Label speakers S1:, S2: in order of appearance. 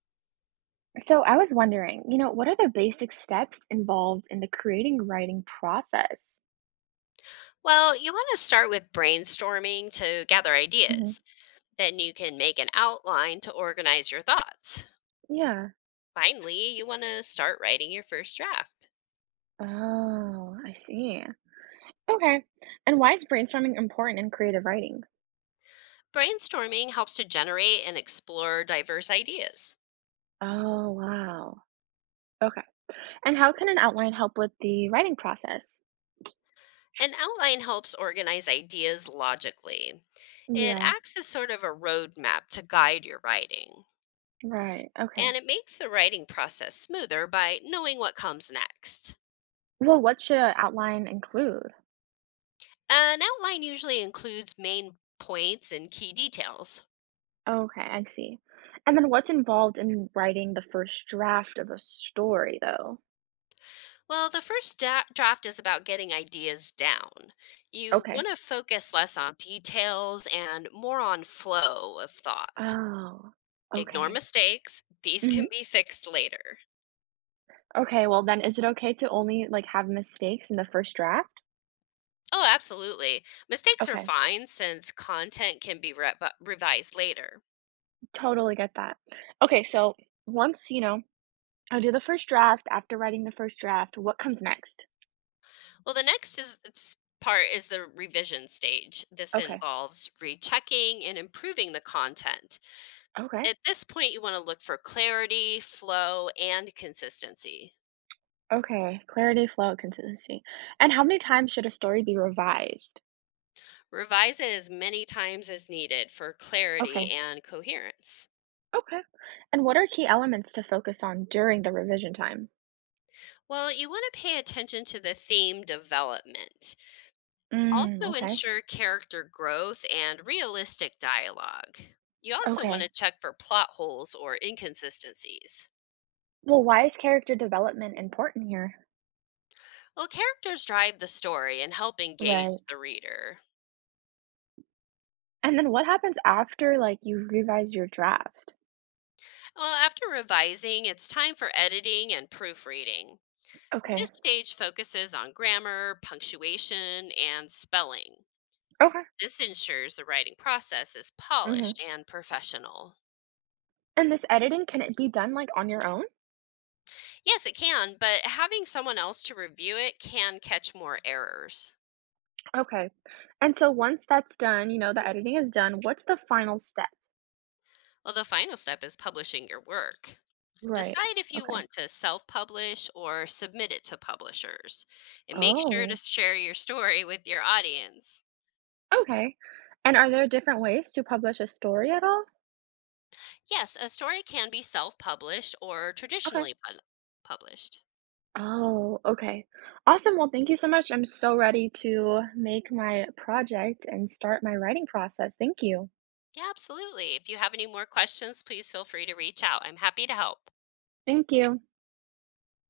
S1: So I was wondering, what are the basic steps involved in the creating writing process?
S2: Well, you want to start with brainstorming to gather
S1: Hmm.
S2: ideas. Then you can make an outline to organize your thoughts.
S1: Yeah.
S2: Finally, you want to start writing your first draft.
S1: Oh, I see. Okay. And why is brainstorming important in creative writing?
S2: Brainstorming helps to generate and explore diverse ideas.
S1: Oh, wow. Okay. And how can an outline help with the writing process?
S2: An outline helps organize ideas logically. It
S1: Yeah,
S2: acts as sort of a roadmap to guide your writing,
S1: right. Okay.
S2: and it makes the writing process smoother by knowing what comes next.
S1: Well, what should an outline include?
S2: An outline usually includes main points and key details.
S1: Okay, I see. And then what's involved in writing the first draft of a story, though?
S2: Well, the draft is about getting ideas down. You
S1: Okay.
S2: want to focus less on details and more on flow of thought.
S1: Oh,
S2: Ignore
S1: okay.
S2: mistakes, these can be fixed later.
S1: Okay, well then is it okay to only, like, have mistakes in the first draft?
S2: Oh, absolutely. Mistakes are
S1: Okay,
S2: fine since content can be revised later.
S1: totally get that. Okay, so once, you know, I do the first draft, after writing the first draft, what comes next?
S2: Well, the part is the revision stage. This
S1: Okay,
S2: involves rechecking and improving the content.
S1: okay,
S2: At this point, you want to look for clarity, flow, and consistency.
S1: okay, clarity, flow, consistency. And how many times should a story be revised?
S2: Revise it as many times as needed for clarity
S1: Okay,
S2: and coherence.
S1: okay. And what are key elements to focus on during the revision time?
S2: Well, you want to pay attention to the theme development.
S1: Mm,
S2: Also,
S1: okay,
S2: ensure character growth and realistic dialogue. You also want
S1: okay.
S2: to check for plot holes or inconsistencies.
S1: Well, why is character development important here?
S2: Well, characters drive the story and help engage
S1: Right.
S2: the reader.
S1: And then what happens after, like, you've revised your draft?
S2: Well, after revising, it's time for editing and proofreading.
S1: Okay.
S2: This stage focuses on grammar, punctuation, and spelling.
S1: Okay.
S2: This ensures the writing process is
S1: Mhm.
S2: polished and professional.
S1: And this editing, can it be done, like, on your own?
S2: Yes, it can, but having someone else to review it can catch more errors.
S1: Okay. And so once that's done, the editing is done, what's the final step?
S2: Well, the final step is publishing your work.
S1: Right.
S2: Decide if you
S1: Okay.
S2: want to self publish or submit it to publishers, and make sure to
S1: Oh,
S2: share your story with your audience.
S1: okay. And are there different ways to publish a story at all?
S2: Yes, a story can be self published or
S1: Okay.
S2: traditionally published.
S1: Oh, okay. Awesome. Well, thank you so much. I'm so ready to make my project and start my writing process. Thank you.
S2: Yeah, absolutely. If you have any more questions, please feel free to reach out. I'm happy to help.
S1: Thank you.